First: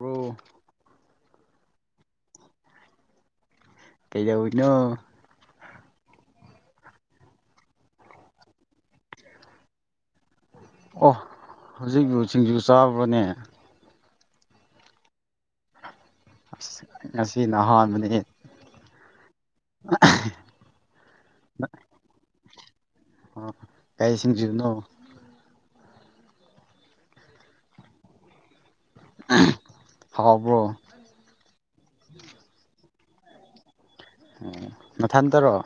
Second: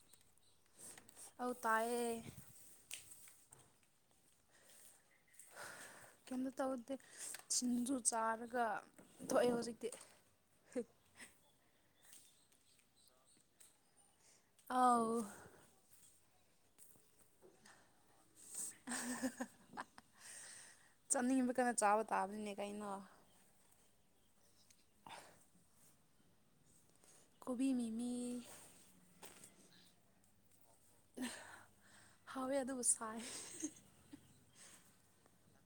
ꯔ ꯑꯧ ꯇꯌꯦ ꯀꯩꯗꯎꯅꯣ ꯀꯩꯝꯇ ꯇꯧꯗꯦ ꯁꯤꯡꯖꯨ ꯆꯥꯔꯒ ꯊꯣꯛꯑꯦ ꯍꯧꯖꯤꯛꯇꯤ ꯑꯣ ꯍꯧꯖꯤꯛꯕꯨ ꯁꯤꯡꯁꯤ ꯆꯥꯕꯅꯦ ꯑꯥꯎ ꯑ ꯉꯁꯤ ꯅ ꯑꯍꯥꯟꯕꯅꯦ ꯆꯠꯅꯤꯡꯉꯤꯕ ꯀꯩꯅ ꯆꯥꯕ ꯇꯥꯕꯅꯤꯅꯦ ꯀꯩꯅꯣ ꯀꯒꯥꯩꯁꯤꯡꯁꯤꯅꯣ ꯀꯕꯤ ꯃꯤꯃꯤꯜ ꯍꯕꯣ ꯍꯥꯎꯋꯦ ꯑꯗꯨꯕꯨ ꯁꯥꯏ ꯑꯣ ꯃꯊ ꯇꯔꯛꯑꯣ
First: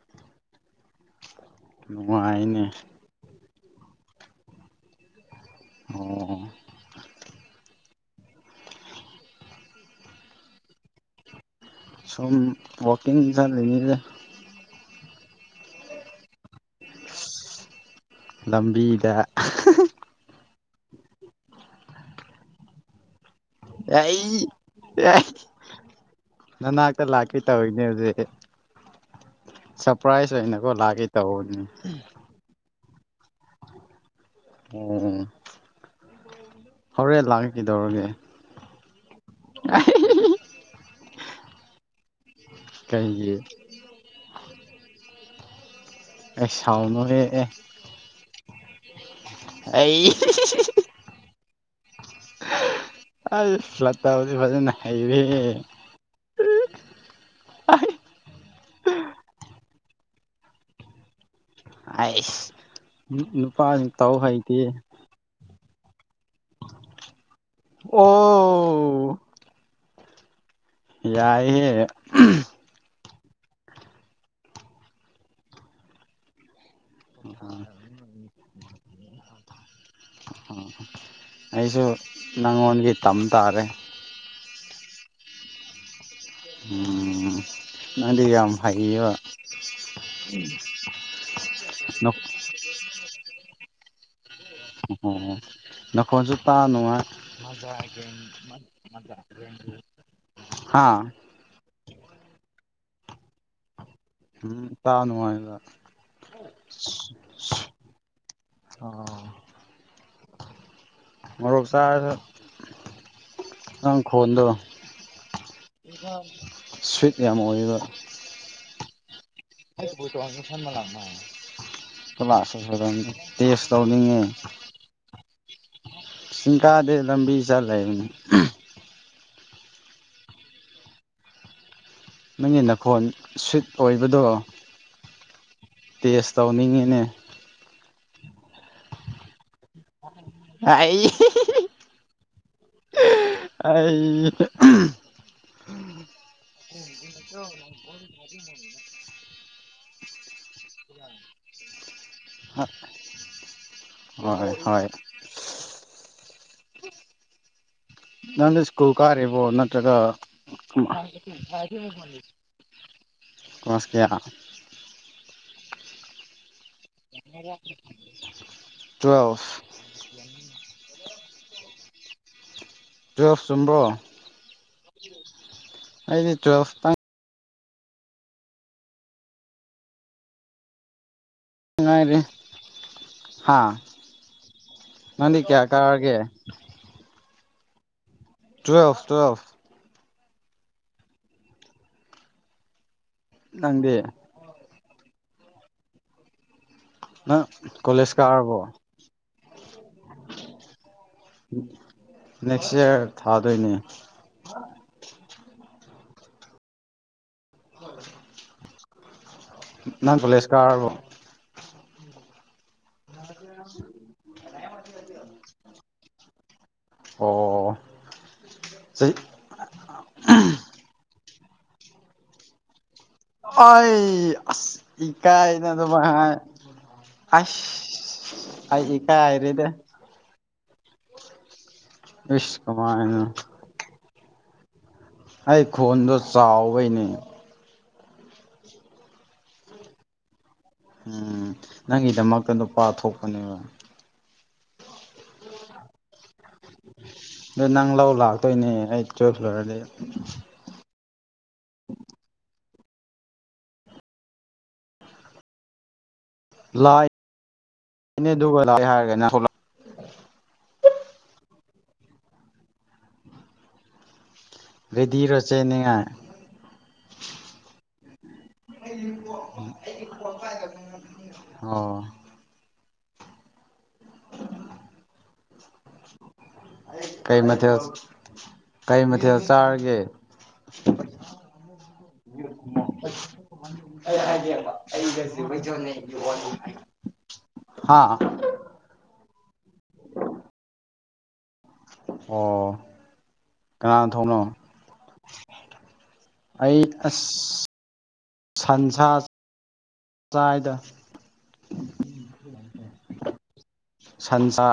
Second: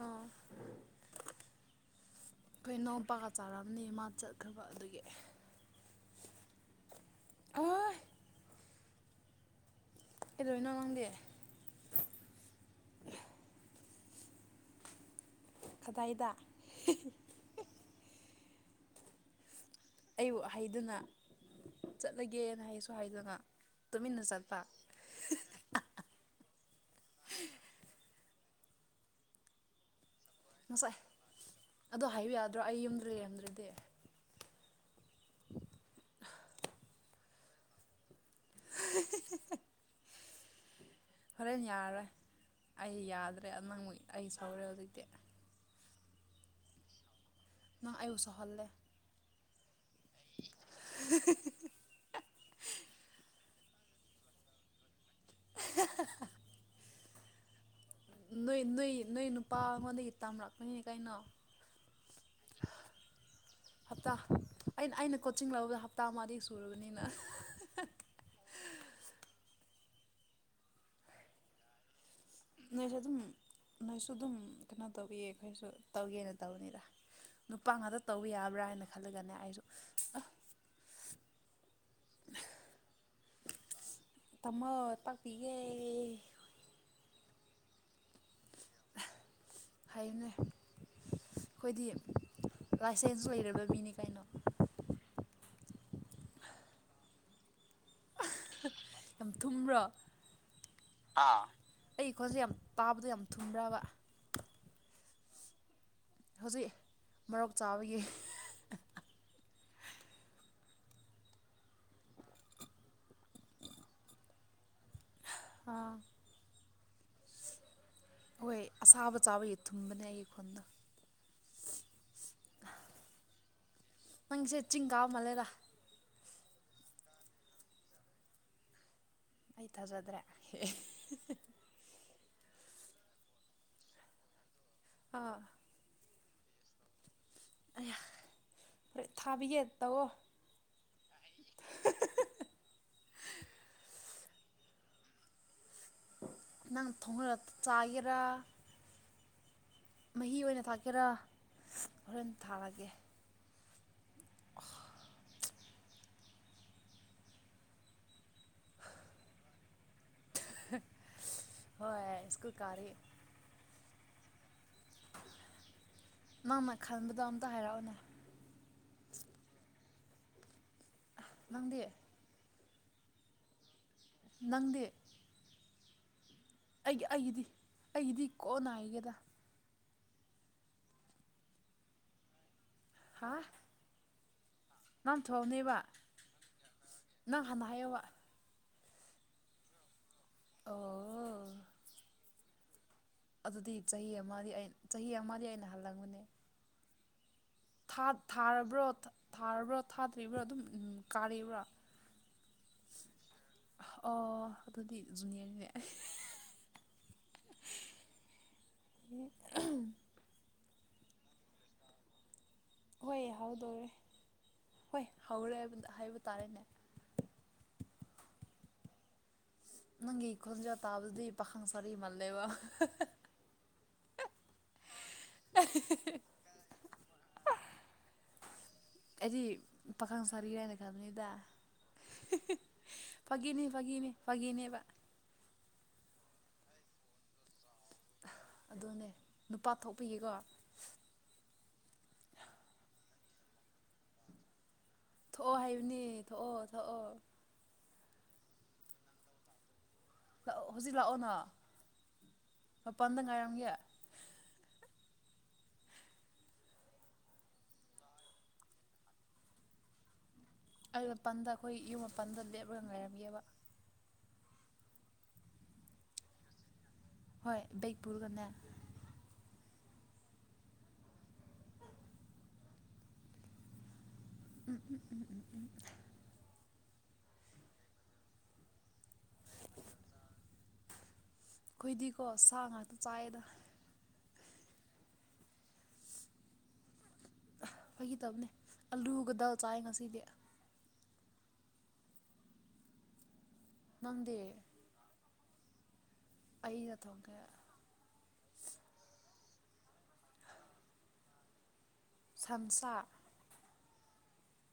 ꯑꯣ ꯅꯨꯡꯉꯅꯦ ꯆꯥꯔꯑꯝꯅꯤ ꯃꯥ ꯆꯠꯈ꯭ꯔꯕ ꯑꯗꯨꯒꯤ ꯑꯣ ꯑꯣꯏ ꯑꯦ ꯂꯣꯏꯅꯣ ꯋꯥꯗꯦ ꯁꯣꯝ ꯋꯥꯀꯤꯡ ꯆꯠꯉꯦ ꯈꯗꯥꯏꯗ ꯂꯝꯕꯤꯗ ꯑꯩꯕꯨ ꯍꯥꯏꯗꯅ ꯆꯠꯂꯒꯦꯅ ꯍꯥꯏꯁꯨ ꯍꯥꯏꯗꯅ ꯇꯨꯃꯤꯟꯅ ꯑꯩ ꯆꯠꯄ ꯅꯅꯥꯛꯇ ꯂꯥꯛꯄꯤꯏ ꯇꯧꯅꯦ ꯍꯧꯖꯤꯦ ꯁꯔꯄ꯭ꯔꯥꯏꯁ ꯑꯣꯏꯅꯀꯣ ꯉꯁꯥꯏ ꯂꯒꯦ ꯇꯧꯕ ꯇ꯭ꯔꯦꯟꯗ꯭ꯔꯗꯤ ꯑꯣꯝ ꯍꯔꯦ ꯂꯥꯛ ꯀꯗꯧꯔꯒ ꯍꯣꯔꯦꯟ ꯌꯥꯔꯣꯏ ꯑꯩ ꯀꯩꯒꯤ ꯌꯥꯗ꯭ꯔꯦ ꯅ ꯅꯪꯨꯛ ꯑꯩ ꯁꯧꯔꯦ ꯍꯧꯖꯤꯛꯇꯤ ꯑꯦ ꯁꯥꯎꯅꯔꯦ ꯑꯦ ꯅꯪ ꯑꯩꯕꯨ ꯁꯥꯎꯍꯜꯂꯦ ꯑꯩ ꯑ ꯐꯠꯇꯗꯤ ꯐꯖꯅ ꯏꯕꯤ ꯑ ꯅꯣꯏ ꯅꯣꯏ ꯅꯣꯏ ꯅꯨꯄꯥꯉꯣꯟꯗꯒꯤ ꯇꯝꯔꯛꯄꯅꯤꯅꯦ ꯀꯩꯅꯣ ꯑꯩꯁ ꯅꯨꯄꯥꯁꯤꯡ ꯇꯥꯎ ꯍꯩꯇꯦ ꯇꯃꯗꯤ ꯁꯨꯔꯕꯅꯤꯅ ꯑꯣ ꯌꯥꯏꯍꯦ ꯅꯣꯏꯁꯨ ꯑꯗꯨꯝ ꯅꯣꯏꯁꯨ ꯑꯗꯨꯝ ꯀꯩꯅꯣ ꯇꯧꯋꯦ ꯑꯩꯈꯣꯏꯁꯨ ꯇꯧꯒꯦꯅ ꯇꯧꯕꯅꯤꯔ ꯅꯨꯄꯥ ꯉꯥꯛꯇ ꯇꯧꯕ ꯌꯥꯕ꯭ꯔꯥ ꯍꯥꯏꯅ ꯈꯜꯂꯒꯅꯦ ꯑꯩꯁꯨ ꯑ ꯑꯩꯁꯨ ꯅꯪꯉꯣꯟꯒꯤ ꯇꯝ ꯇꯥꯔꯦ ꯇꯃ ꯇꯥꯛꯄꯤꯌꯦ ꯎꯝ ꯅꯪꯗꯤ ꯌꯥꯝ ꯍꯩꯕ ꯍꯥꯏꯕꯅꯦ ꯑꯩꯈꯣꯏꯗꯤ ꯂꯥꯏꯁꯦꯟꯁ ꯂꯩꯔꯕ ꯃꯤꯅꯤ ꯀꯩꯅꯣ ꯑꯣ ꯅ ꯈꯣꯖꯄ ꯅ ꯌꯥꯝ ꯊꯨꯝꯕ꯭ꯔꯣ ꯍꯥꯥ ꯇꯥꯕꯗꯨ ꯌꯥꯝ ꯊꯨꯝꯕ꯭ꯔꯕ ꯎꯝ ꯇꯥ ꯅꯨꯡꯉꯥꯏꯕ ꯍꯧꯖꯤꯛ ꯃꯔꯣꯛ ꯆꯥꯕꯒꯤ ꯃꯔꯣꯔꯨꯞ ꯆꯥ ꯅꯪ ꯈꯣꯟꯗꯣ ꯑꯥ ꯁ꯭ꯋꯤꯠ ꯌꯥꯝ ꯑꯣꯏꯕ ꯍꯣꯏ ꯑꯁꯥꯕ ꯆꯥꯕꯒꯤ ꯊꯨꯝꯕꯅꯦ ꯑꯩꯒꯤ ꯋꯥ ꯈꯣꯟꯗꯣ ꯐꯅ ꯂꯥꯛꯅꯨꯡ ꯆꯂꯁ ꯁ ꯇꯦꯁ ꯇꯧꯅꯤꯡꯉꯦ ꯅꯪꯁꯦ ꯆꯤꯡ ꯀꯥꯕ ꯃꯥꯜꯂꯦꯗ ꯤꯡꯀꯥꯗꯦ ꯂꯝꯕꯤ ꯆꯠꯂꯕꯅꯤ ꯑꯩ ꯊꯥꯖꯗ꯭ꯔꯦ ꯅꯪꯒꯤ ꯅꯈꯣꯟ ꯁ꯭ꯋꯤꯠ ꯑꯣꯏꯕꯗꯣ ꯑꯥ ꯇꯦꯁ ꯇꯧꯅꯤꯡꯉꯤꯅꯦ ꯑ ꯊꯥꯕꯤꯦ ꯇꯑꯣ ꯑꯩ ꯑꯩ ꯅꯪ ꯊꯣꯡꯅꯂ ꯆꯥꯒꯦꯔꯥ ꯃꯍꯤ ꯑꯣꯏꯅ ꯊꯥꯛꯀꯦꯔꯥ ꯍꯣꯔꯦꯟ ꯊꯥꯔꯒꯦ ꯍꯣꯏ ꯍꯣꯏ ꯅꯪꯅ ꯁ꯭ꯀꯨꯜ ꯀꯥꯔꯤꯕꯣ ꯅꯠꯇ꯭ꯔꯒ ꯍꯣꯏ ꯁ꯭ꯀꯨꯜ ꯀꯥꯔꯤ ꯀꯣꯁꯀꯦꯌꯥ ꯅꯪꯅ ꯈꯟꯕꯗꯣ ꯑꯝꯇ ꯍꯥꯏꯔꯛꯑꯣꯅꯦ ꯇ꯭ꯨꯋꯦꯜꯐ ꯂꯗꯤꯦ ꯇꯨꯌꯦꯜꯐ ꯆꯨꯝꯕ꯭ꯔꯣ ꯅꯪꯗꯦ ꯑꯩꯗꯤ ꯇꯨꯋꯦꯜꯐꯇꯪ ꯑꯩꯒꯤ ꯑꯩꯒꯤꯗꯤ ꯑꯩꯒꯤꯗꯤ ꯀꯣꯛꯅꯥꯏꯒꯦꯗ ꯁꯉꯥꯏ ꯍꯥ ꯍꯥꯥ ꯅꯪ ꯉꯗꯤ ꯀꯌꯥ ꯀꯥꯒꯦ ꯍꯅꯥ ꯋꯥ ꯇꯨꯋꯦꯜꯞꯊ ꯇꯨꯋꯦꯜꯞꯊ ꯑꯣ ꯑꯗꯨꯗꯤ ꯅꯪꯗꯤ ꯆꯍꯤ ꯑꯃꯗꯤ ꯆꯍꯤ ꯑꯃꯗꯤ ꯑꯩꯅ ꯍꯜꯂꯝꯕꯅꯦ ꯅꯪ ꯀꯣꯂꯦꯖ ꯀꯥꯔꯕꯣ ꯊꯥꯔꯕ꯭ꯔꯣ ꯊꯥꯔꯕ꯭ꯔꯣ ꯊꯥꯗ꯭ꯔꯤꯕ꯭ꯔꯥ ꯑꯗꯨꯝ ꯀꯥꯔꯤꯕ꯭ꯔꯥ ꯅꯦꯛꯁꯔ ꯑꯣ ꯑꯗꯨꯗꯤ ꯨꯅꯤꯌꯥꯒꯤ ꯍ ꯃꯤ ꯅꯪ ꯀꯂꯦꯖ ꯀꯥꯔꯔꯕꯣ ꯍꯣꯏ ꯍꯧꯗꯣꯔꯦ ꯍꯣꯏ ꯍꯧꯔꯦꯕꯗ ꯍꯥꯏꯕ ꯇꯥꯔꯦꯅꯦ ꯑꯣ ꯁꯤ ꯅꯪꯒꯤ ꯈꯨꯟꯖ ꯇꯥꯕꯗꯤ ꯄꯥꯈꯪ ꯐꯔꯤ ꯃꯂꯦ ꯋꯥ ꯑ ꯏꯀꯥꯏꯅ ꯇꯃ ꯍ ꯑꯁ ꯑꯩ ꯀꯥꯏ ꯍꯥꯏꯔꯦꯗ ꯐꯔꯤꯒꯏꯅ ꯀꯗꯅꯤꯗ ꯁꯀꯨꯃꯥꯅ ꯐꯒꯤꯅꯦꯕ ꯑꯩ ꯈꯣꯟꯗꯣ ꯆꯥꯎꯕꯩꯅꯦ ꯑꯗꯨꯅꯦ ꯅꯨꯄꯥ ꯊꯣꯛꯄꯤꯒꯦꯀꯣ ꯎꯝ ꯅꯪꯒꯤꯗꯃꯛꯇ ꯅꯨꯣꯄꯥ ꯊꯣꯛꯣꯛꯄꯅꯦꯕ ꯊꯣꯛꯑꯣ ꯍꯥꯏꯕꯅꯦ ꯊꯣꯛꯑꯣ ꯊꯣꯛꯑꯣ ꯑꯣꯏ ꯅꯪ ꯂꯧ ꯂꯥꯛꯇꯣꯏꯅꯦ ꯑꯩ ꯇꯨꯋꯦꯜꯞ ꯐ꯭ꯂꯣꯏꯔꯗꯤ ꯖꯤ ꯂꯥꯛꯑꯣꯅ ꯎ ꯃꯄꯥꯟꯗ ꯉꯥꯏꯝꯒꯤ ꯂꯥꯛꯅꯦ ꯑꯗꯨꯒ ꯂꯥꯛ ꯍꯥꯏꯔꯒ ꯑꯩ ꯃꯄꯜꯗ ꯑꯩꯈꯣꯏ ꯌꯨꯝ ꯃꯥꯄꯜꯗ ꯂꯦꯞꯂꯒ ꯉꯥꯏꯔꯝꯒꯦꯕ ꯔꯦꯗꯤꯔꯣ ꯆꯦꯅꯤꯡꯉꯥꯏ ꯍꯣꯏ ꯕꯦꯛ ꯄꯨꯔꯥꯒꯅ [unintelligible] ꯎꯝ ꯎꯝ ꯎꯝ [inaudible] ꯀꯩ ꯃꯊꯦꯜ ꯀꯩ ꯃꯊꯦꯜ ꯆꯥꯔꯒꯦ [unintelligible] ꯈꯣꯏꯗꯤꯀꯣ ꯑꯩ ꯍꯥꯏꯒꯕ ꯑꯩꯒꯁꯨ ꯀꯣꯏꯖꯣꯅꯦ ꯋꯥ ꯍꯥꯏꯈꯤꯗꯕꯅꯦ ꯑꯂꯨꯒꯗ ꯆꯥꯏ ꯉꯁꯤꯗꯤ ꯑꯣ ꯀꯅꯥꯅ ꯅꯪꯗꯤ ꯊꯣꯡꯅꯣ ꯑꯩ ꯑꯩꯅ ꯊꯣꯡꯈ꯭ꯔꯦ ꯑꯁ ꯁꯟꯁꯥ ꯆꯥꯏꯗ ꯁꯟꯁꯥ ꯁꯟꯁꯥ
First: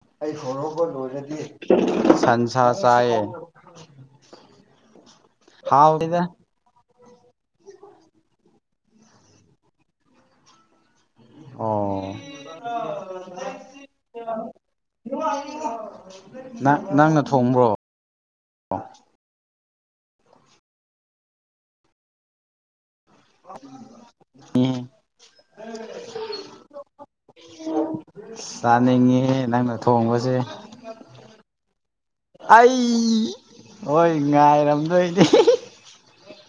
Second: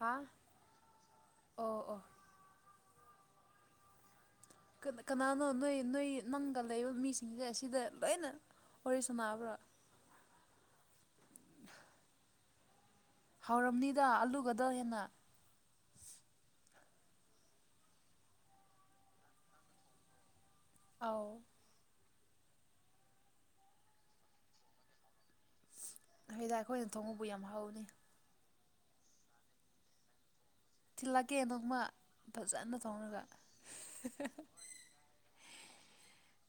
ꯍꯥ ꯑꯩ ꯍꯣꯡꯍꯕ ꯂꯣꯏꯔꯗꯤ ꯑꯣ ꯑꯣ ꯁꯟꯁꯥ ꯆꯥꯏꯌꯦ ꯀꯅꯥꯅꯣ ꯅꯣꯏ ꯅꯣꯏ ꯍꯥꯎꯇꯦꯗ ꯅꯪꯒ ꯂꯩ ꯃꯤꯁꯦ ꯁꯦ ꯁꯤꯗ ꯂꯣꯏꯅ ꯋꯥꯔꯤ ꯁꯥꯟꯅꯕ꯭ꯔꯥ ꯑꯣ ꯍꯧꯎꯔꯝꯅꯤꯗ ꯑꯂꯨꯒꯗꯣ ꯍꯦꯟꯅ ꯅꯪ ꯅꯪꯅ ꯊꯣꯡꯕ꯭ꯔꯣ ꯑꯥꯎ ꯎꯝ ꯍꯗ ꯑꯩꯈꯣꯏꯅ ꯊꯣꯡꯉꯕꯨ ꯌꯥꯝ ꯍꯧꯅꯤ ꯆꯥꯅꯤꯡꯉꯤ ꯅꯪꯅ ꯊꯣꯡꯕꯁꯦ ꯂꯥꯛꯀꯦ ꯅꯣꯡꯃ ꯐꯖꯅ ꯊꯣꯡꯔꯒ ꯑꯩ ꯍꯣꯏ ꯉꯥꯏꯔꯝꯗꯣꯏꯅꯦ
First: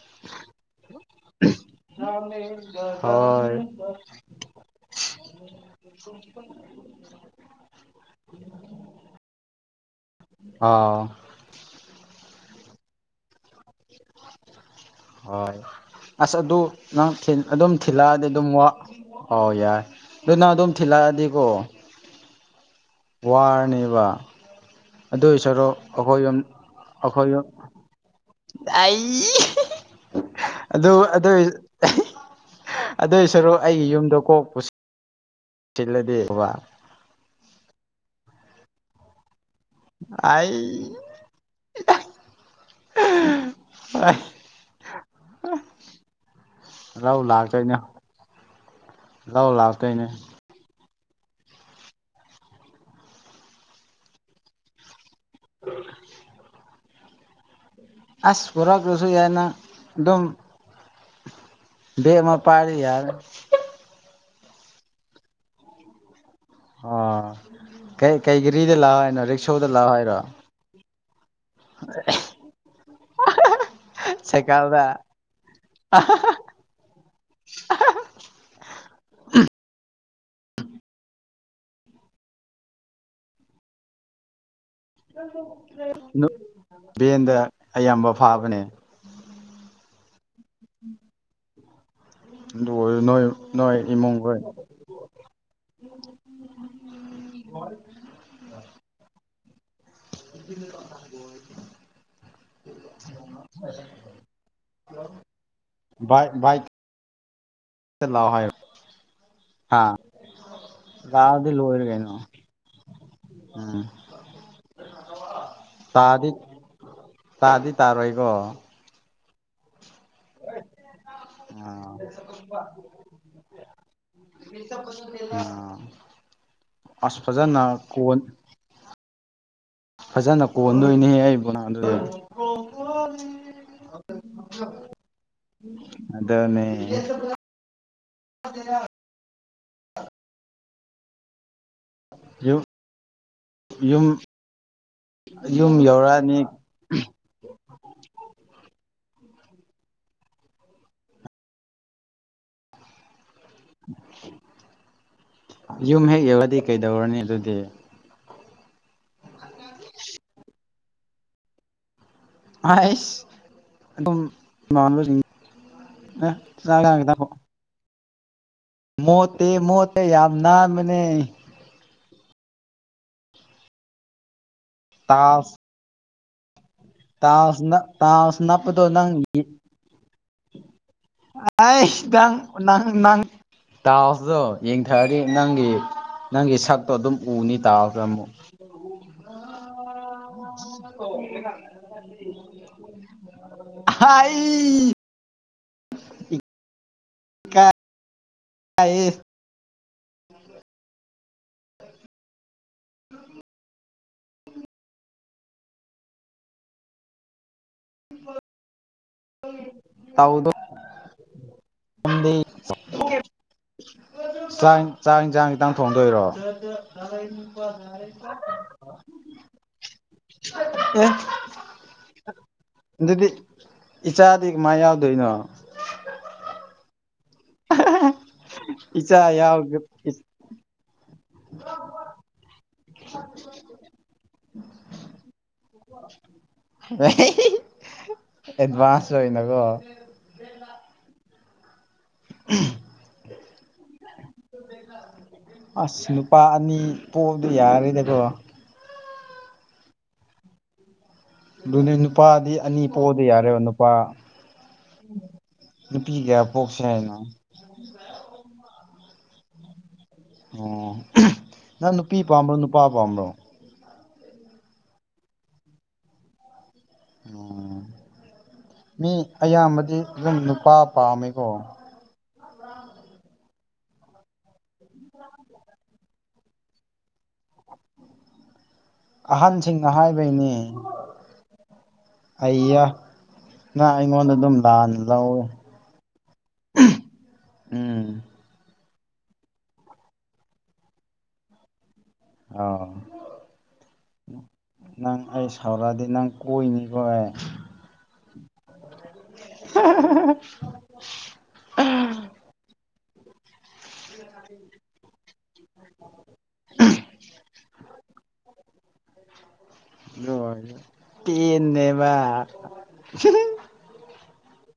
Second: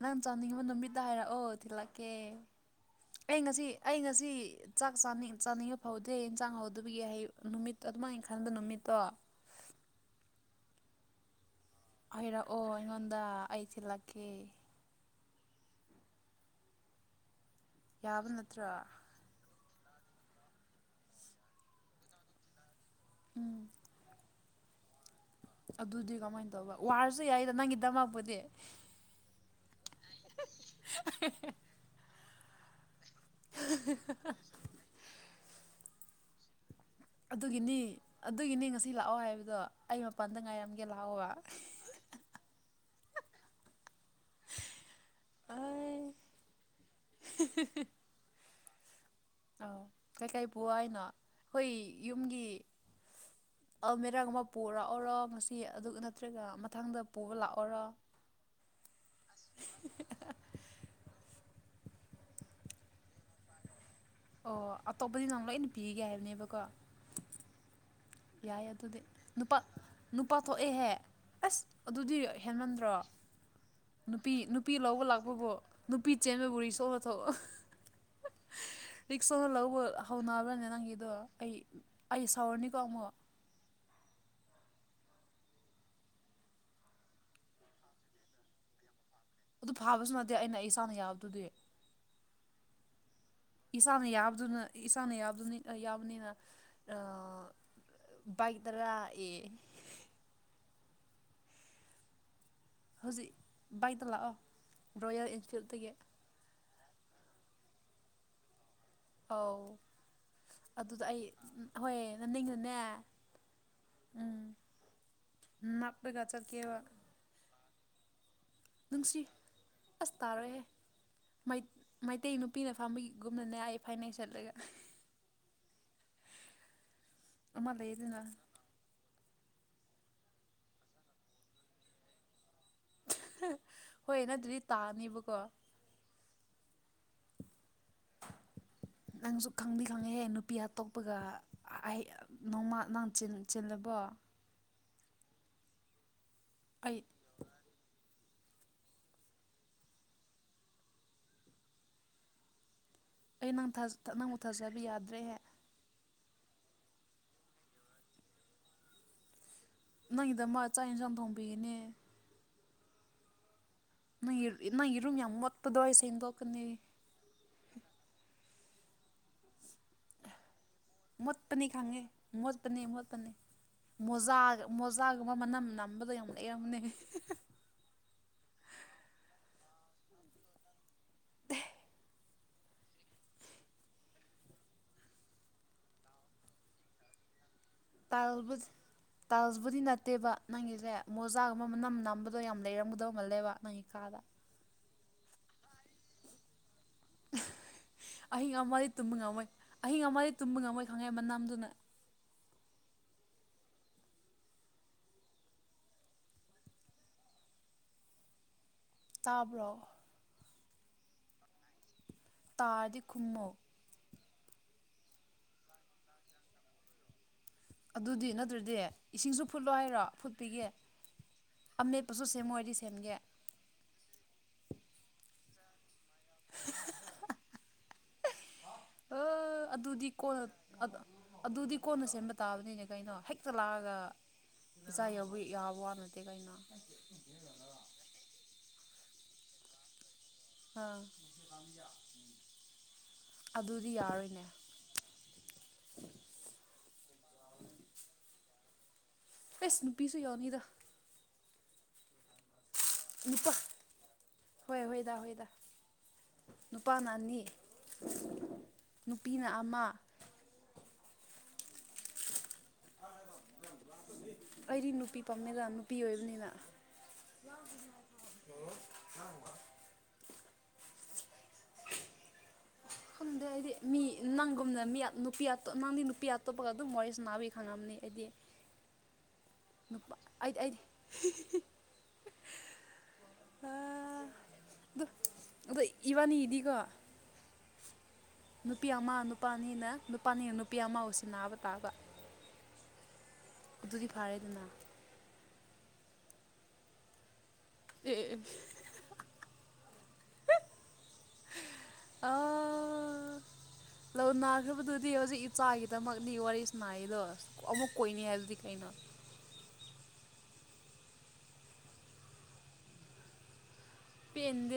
ꯅꯪ ꯆꯥꯅꯤꯡꯉꯤꯕ ꯅꯨꯃꯤꯠꯇ ꯍꯥꯏꯔꯛ ꯑꯣ ꯊꯤꯜꯂꯛ [unintelligible] ꯑꯩ ꯉꯁꯤ ꯑꯩ ꯉꯁꯤ ꯆꯥꯛꯅꯤꯡ ꯆꯥꯅꯤꯡꯕ ꯐꯥꯎꯗꯦ ꯌꯦꯟꯁꯥꯡ ꯍꯥꯎꯗꯕꯒꯤ ꯍ ꯅꯨꯃꯤꯠꯇ ꯑꯗꯨꯃꯥꯏꯅ ꯈꯟꯕ ꯅꯨꯃꯤꯠꯇꯣ ꯑ ꯍꯥꯏꯔꯛꯑꯣ ꯑꯩꯉꯣꯟꯗ ꯑꯩ ꯊꯤꯜꯂꯛꯀꯦ ꯍꯣꯏ ꯑꯁ ꯑꯗꯨ ꯅꯪ ꯑꯗꯨꯝ ꯊꯤꯜꯂꯛꯑꯗꯤ ꯌꯥꯕ ꯑꯗꯨꯝ ꯅꯠꯇ꯭ꯔꯣ ꯑꯣ ꯌꯥꯏ ꯑꯗꯨ ꯅ ꯑꯗꯨꯝ ꯊꯤꯜꯂꯛꯑꯗꯤꯀꯣ ꯎꯝ ꯋꯥꯔꯅꯦꯕ ꯑꯗꯨ ꯑꯣꯏ ꯁꯔꯣ ꯑꯗꯨꯗꯤ ꯑꯩꯈꯣꯏ ꯌꯨꯝ ꯀꯃꯥꯏꯅ ꯇꯧꯕ ꯋꯥꯔꯁꯨ ꯑꯩꯈꯣꯏ ꯌꯨꯝ ꯌꯥꯏꯗ ꯅꯪꯒꯤꯗꯃꯛꯄꯨꯗꯤ ꯑꯩ ꯑꯗꯨ ꯑꯗꯨ ꯑꯗꯨꯏ ꯁꯔꯨꯛ ꯑꯩꯒꯤ ꯌꯨꯝꯗ ꯀꯣꯛ ꯄꯨꯁꯤ ꯁꯤꯟꯂꯅꯤꯕ ꯑꯗꯨꯒꯤꯅꯤ ꯑꯗꯨꯒꯤꯅꯤ ꯉꯁꯤ ꯂꯥꯛꯑꯣ ꯍꯥꯏꯕꯗꯣ ꯑꯩ ꯃꯄꯥꯟꯗ ꯑꯩ ꯉꯥꯏꯔꯒꯦ ꯂꯥꯛꯑꯣꯕ ꯑꯩ ꯂꯧ ꯂꯥꯛꯇꯣꯏꯅꯦ ꯂꯧ ꯑꯧ ꯂꯥꯛꯇꯣꯏꯅꯦ ꯀꯩ ꯀꯩ ꯄꯨ ꯍꯥꯏꯅꯣ ꯑꯩꯈꯣꯏ ꯌꯨꯝꯒꯤ ꯑ ꯃꯔꯛ ꯑꯃ ꯄꯨꯔ ꯑꯣꯔꯣ ꯉꯁꯤ ꯑꯗꯨ ꯅꯠꯇ꯭ꯔꯒ ꯃꯊꯪꯗ ꯄꯨꯕ ꯂꯥꯛꯑꯣ ꯑꯁ ꯄꯨꯔꯛꯇꯔꯥꯁꯨ ꯌꯥꯏꯅ ꯑꯗꯨꯝ ꯕꯦꯛ ꯑꯃ ꯄꯥꯏꯔꯗꯤ ꯌꯥꯔꯦ ꯑꯣ ꯑꯇꯣꯞꯄꯗꯤ ꯅꯪ ꯂꯣꯏꯅ ꯄꯤꯒꯦ ꯍꯥꯏꯕꯅꯦꯕ ꯑꯣ ꯀꯩ ꯌꯥꯏ ꯀꯩꯀꯔꯤꯗ ꯑꯗꯨꯗꯤ ꯂꯥꯛꯑꯣ ꯍꯥꯏꯅꯣ ꯅꯨꯄꯥ ꯔꯤꯛꯁꯣꯗ ꯂꯥꯛꯑꯣ ꯍꯥꯏꯔꯣ ꯅꯨꯄꯥ ꯊꯣꯛꯑꯦꯍꯦ ꯑꯁ ꯑꯗꯨꯗꯤ ꯍꯦꯟꯃꯟꯗ꯭ꯔꯣ ꯅꯨꯄꯤ ꯅꯨꯄꯤ ꯁꯥꯏꯀꯜꯗ ꯂꯧꯕ ꯂꯥꯛꯄꯕꯨ ꯅꯨꯄꯤ ꯆꯦꯟꯕ ꯕꯨꯔꯤ ꯁꯣꯛꯑ ꯊꯣꯛꯑꯣ ꯔꯤꯛꯁꯅ ꯂꯧꯕ ꯍꯧꯅꯕ꯭ꯔꯅꯦ ꯅꯪꯒꯤꯗꯣ ꯑꯩ ꯑꯩ ꯁꯥꯎꯔꯅꯤꯀꯣ ꯑꯃꯨꯛ ꯚꯦꯟꯗ ꯑꯌꯥꯝꯕ ꯐꯥꯕꯅꯦ ꯑꯗꯨ ꯐꯥꯕꯁꯨ ꯅꯠꯇꯦ ꯑꯩꯅ ꯑꯩ ꯏꯁꯥꯅ ꯌꯥꯕꯗꯨꯗꯤ ꯅꯣꯏ ꯅꯣꯏ ꯏꯁꯥꯅ ꯏꯃꯨꯡ ꯍꯣꯏ ꯌꯥꯕꯗꯨꯅ ꯏꯁꯥꯅ ꯌꯥꯕꯗꯨꯅꯤ ꯌꯥꯕꯅꯤꯅ ꯒꯤ ꯇꯔꯒ ꯌꯦ [unintelligible] [inaudible] ꯍꯧꯖꯤꯛ ꯂꯥꯛꯑꫭ ꯔꫭꯌꯦꯜ ꯏꯟꯐꯤꯜꯇꯒꯤ ꯍꯥꯏ ꯑꯧ ꯍꯥꯥ ꯑꯗꯨꯗ ꯑꯩ ꯍꯣꯏ ꯅꯅꯤꯡꯅꯅꯦ ꯎꯝ ꯎꯝ ꯅꯞꯂꯒ ꯇꯥꯗꯤ ꯆꯠꯀꯦꯕ ꯇꯥꯗꯤ ꯇꯥꯔ ꯋꯥꯏ ꯅꯨꯡꯁꯤ ꯑꯁ ꯇꯥꯔꯣꯏꯦ ꯑꯥ ꯃꯩꯇꯩ ꯅꯨꯄꯤꯅ ꯐꯥꯕꯤ ꯒꯨꯝꯅꯅꯦꯌꯦ ꯐꯥꯏꯅꯥꯁꯤ ꯆꯠꯂꯒ ꯑꯥ ꯑꯁ ꯐꯖꯅ ꯀꯣꯟ ꯐꯖꯅ ꯀꯣꯟꯗꯣꯏꯅꯦꯍꯦ ꯑꯩꯕꯨꯅꯥ ꯑꯗꯨꯗ ꯍꯣꯏ ꯅ ꯅꯠꯇꯔꯥꯗꯤ ꯇꯥꯅꯤꯕꯀꯣ ꯑꯗꯨꯅꯦ ꯅꯪꯁꯨ ꯈꯪꯗꯤ ꯈꯪꯉꯦꯍꯦ ꯅꯨꯄꯤ ꯑꯇꯣꯞꯄꯒ ꯑꯩ ꯌꯨꯝ ꯅꯣꯡꯃ ꯅ ꯆꯤꯂꯦꯕꯣ ꯌꯨꯝ ꯌꯨꯝ ꯌꯧꯔꯛꯑꯅꯤ ꯑꯩ ꯑꯩ ꯅꯪ ꯅꯪꯕꯨ ꯊꯥꯖꯕ ꯌꯥꯗ꯭ꯔꯦꯍꯦ ꯌꯧꯔꯛꯂꯗꯤ ꯀꯩꯗꯧꯔꯅꯤ ꯑꯗꯨꯗꯤ ꯅꯪꯒꯤ ꯗꯃꯛ ꯆꯥꯛ ꯌꯦꯟꯁꯥꯡ ꯊꯣꯡꯕꯤꯒꯅꯦ ꯑꯁ ꯅ ꯏꯔꯝ ꯌꯥꯝ ꯃꯠꯇꯗꯣꯁꯗꯣ ꯑꯦ ꯀꯅꯦ ꯃꯣꯇ ꯃꯣꯇ ꯌꯥꯝꯅꯥ ꯃ ꯃꯣꯠꯐꯅꯤ ꯈꯪꯉꯤ ꯃꯣꯠꯇꯅꯤ ꯃꯣꯠꯇꯅꯤ ꯃꯣꯖꯥ ꯃꯣꯖꯥꯒꯨꯝꯕ ꯃꯅꯝ ꯅꯝꯕꯗ ꯌꯥꯝ ꯂꯩꯔꯝꯅꯦ ꯇꯥꯅ ꯇꯥ ꯅꯅꯥꯞꯄ ꯇꯣꯅꯪ ꯑꯁ ꯅꯪ ꯅꯪ ꯅꯪ ꯇꯥꯎꯁꯤꯗꯣ ꯌꯦꯡꯊꯔꯔꯤ ꯅꯪꯒꯤ ꯅꯪꯒꯤ ꯁꯛꯇꯣ ꯑꯗꯨꯝ ꯎꯅꯤ ꯇꯥꯎ ꯐꯃꯣ ꯇꯜꯖꯕꯨꯨꯗꯤ ꯅꯠꯇꯦꯕ ꯅꯪꯒꯤꯁꯦ ꯃꯣꯖꯥꯒꯨꯝꯕ ꯃꯅꯝ ꯅꯝꯕꯗꯣ ꯌꯥꯝꯅ ꯂꯩꯔꯝꯒꯗꯧ ꯃꯥꯜꯂꯦꯕ ꯅꯪꯒꯤ ꯀꯥ ꯏ [unintelligible] ꯏꯀꯥꯏꯌꯦ ꯑꯍꯤꯡ ꯉꯃ ꯑꯗꯩ ꯇꯨꯝꯕ ꯉꯝꯃꯣꯏ ꯑꯍꯤꯡ ꯉꯋꯥꯗꯤ ꯇꯨꯝꯕ ꯉꯝꯃꯣꯏ ꯈꯪꯉꯩ ꯃꯅꯝꯗꯨꯅ ꯍ ꯇꯥꯕ꯭ꯔꯣ ꯇꯥꯗꯤ ꯈꯨꯨꯝꯃꯣ ꯆꯥꯡ ꯆꯥꯛ ꯏꯟ ꯆꯥꯡ ꯈꯤꯇꯪ ꯊꯣꯡꯗꯣꯏꯔꯣ ꯑꯗꯨꯗꯤ ꯅꯠꯇ꯭ꯔꯗꯤ ꯏꯁꯤꯡꯁꯨ ꯐꯨꯠꯂꯣ ꯍꯥꯏꯔꯣ ꯐꯨ ꯑꯒꯤ ꯑꯦ ꯑꯃꯦꯠꯄꯁꯨ ꯁꯦꯝꯃꯣꯏꯗꯤ ꯁꯦꯝꯒꯦ ꯑꯗꯨꯗꯤ ꯏꯆꯥꯗꯤ ꯀꯃꯥꯏ ꯌꯥꯎꯗꯣꯏꯅꯣ ꯑ ꯏꯆꯥ ꯌꯥꯎꯒ ꯑꯗꯨꯗꯤ ꯀꯣꯟꯅ ꯑꯗꯨꯗꯤ ꯀꯣꯟꯅ ꯁꯦꯝꯕ ꯇꯥꯕꯅꯤꯅꯦ ꯀꯩꯅꯣ ꯍꯦꯛꯇ ꯂꯥꯛꯑꯒ ꯉꯁꯥꯏꯕꯨ ꯌꯥꯕ ꯋꯥ ꯅꯠꯇꯦ ꯀꯩꯅ ꯑꯦꯗꯚꯁ ꯑꯣꯏꯅꯀꯣ ꯑ ꯑꯗꯨ ꯑꯗꯨꯗꯤ ꯌꯥꯔ‌ꯣꯏ ꯑꯁ ꯅꯨꯄꯥ ꯑꯅꯤ ꯄꯣꯛꯕꯗꯤ ꯌꯥꯔꯦꯗꯀꯣ ꯑꯁ ꯅꯨꯄꯤꯁꯨ ꯌꯥꯎꯅꯤꯗ ꯑꯗꯨꯅꯦ ꯅꯨꯄꯥꯗꯤ ꯑꯅꯤ ꯄꯣꯛꯑꯗ ꯌꯥꯔꯦꯕ ꯅꯨꯄꯥ ꯍꯣꯏ ꯍꯣꯏꯗ ꯍꯣꯏꯗ ꯅꯨꯄꯤ ꯀꯌꯥ ꯄꯣꯛꯁꯦ ꯍꯥꯏꯅꯣ ꯅꯨꯄꯥꯅꯅꯤ ꯅꯨꯄꯤꯅ ꯑꯃ ꯑꯣ ꯅꯪ ꯅꯨꯄꯤ ꯄꯥꯝꯕ꯭ꯔꯣ ꯅꯨꯄꯥ ꯄꯥꯝꯕ꯭ꯔꯣ ꯑꯩꯗꯤ ꯅꯨꯄꯤ ꯄꯥꯝꯃꯦꯗ ꯅꯨꯄꯤ ꯑꯣꯏꯕꯅꯤꯅ ꯎ ꯃꯤ ꯑꯌꯥꯝꯕꯗꯤ ꯑꯗꯨ ꯄꯥ ꯄ ꯑꯃꯝ ꯀꯣ ꯈꯪꯗꯦ ꯑꯩꯗꯤ ꯃꯤ ꯅꯪꯒꯨꯝꯅ ꯃꯤ ꯅꯨꯄꯤ ꯅꯪꯗꯤ ꯅꯨꯄꯤ ꯑꯇꯣꯞꯄꯒ ꯑꯗꯨꯝ ꯃꯣꯔꯦꯁ ꯅꯥꯕꯤ ꯈꯪꯉꯝꯅꯤ ꯑꯗꯨꯗꯤ ꯑꯍꯟꯁꯤꯡꯅ ꯍꯥꯏꯕꯩꯅꯤ ꯑꯩꯗꯤ ꯑꯩꯌꯥ ꯅꯪ ꯑꯩꯉꯣꯟꯗ ꯑꯗꯨꯝ ꯂꯥꯟꯅ ꯂꯧꯏ ꯄꯅꯤꯍꯤꯗꯤꯒ ꯅꯨꯄꯤ ꯑꯃ ꯅꯨꯄꯥꯅꯤꯅ ꯅꯨꯄꯥꯅꯤꯅ ꯅꯨꯄꯤ ꯑꯃꯕꯨꯁꯤ ꯅꯥꯕ ꯇꯥꯕ ꯑ ꯑꯗꯨꯗꯤ ꯐꯥꯔꯦꯗꯅ ꯁꯥꯎꯔꯛꯑꯗꯤ ꯅꯪ ꯀꯣꯏꯅꯤꯀꯣꯑꯩ ꯑ‌ꯦ ꯑ‌ꯦ ꯑ‌ꯦ ꯎꯝ ꯑꯥ [unintelligible] ꯂꯧ ꯅꯥꯈ꯭ꯔꯕꯗꯨꯗꯤ ꯍꯧꯖꯤꯛ ꯏꯆꯥꯒꯤꯗꯃꯛꯗꯤ ꯋꯥꯔꯤ ꯁꯅꯥꯏꯗꯣ ꯑꯃꯨꯛ ꯀꯣꯏꯏꯅꯤ ꯍꯥꯏꯕꯗꯤ ꯀꯩꯅꯣ ꯎ ꯇ‌ꯦꯟꯅ‌ꯦꯕ [unintelligible] ꯄꯤꯟ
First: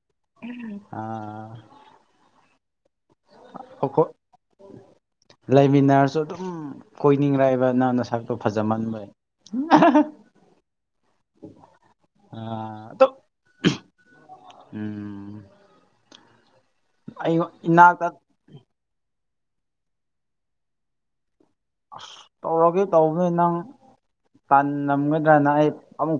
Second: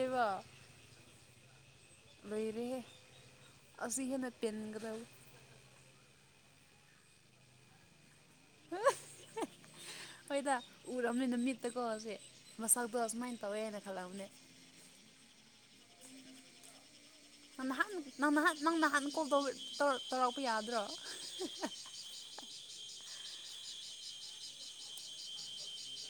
ꯑꯥ ꯂꯩꯔꯦꯂ‌ꯦ ꯑꯁꯤ ꯑꯩꯈꯣꯏ ꯍ‌ꯦꯅ ꯄꯤꯟꯒꯗꯧꯕ ꯂꯩꯃꯤꯟꯅꯔꯁꯨ ꯑꯗꯨꯝ ꯀꯣꯏꯅꯤꯡꯔꯏꯕ ꯅꯅꯥ ꯅꯁꯛꯇꯣ ꯐꯖꯃꯟꯕꯩ ꯍꯣꯏꯗ ꯎꯔꯕꯅꯤꯅ ꯃꯤꯠꯇꯀꯣꯁꯦ ꯑꯥ ꯃꯁꯛꯇꯣ ꯑꯗꯨꯝ ꯑꯨꯃꯥꯏꯅ ꯇꯧꯋꯦ ꯍꯥꯏꯅ ꯈꯜꯂꯝꯕꯅꯦ ꯎꯝ ꯑꯩꯉ‌ꯣꯟ ꯅꯪ ꯅꯍꯥꯟ ꯏꯟꯥꯛꯇ ꯅꯪ ꯅꯍꯥꯟ ꯅꯪ ꯅꯍꯥꯟ ꯀꯣꯜ ꯇꯧꯔꯛꯄ ꯌꯥꯗ꯭ꯔꯣ ꯑꯁ ꯇꯧꯔꯒꯦ ꯇꯧꯕꯅꯤ ꯅꯪ ꯇꯥꯟ ꯅꯝꯒꯗ꯭ꯔꯅ ꯑꯩ ꯑꯃꯨꯛ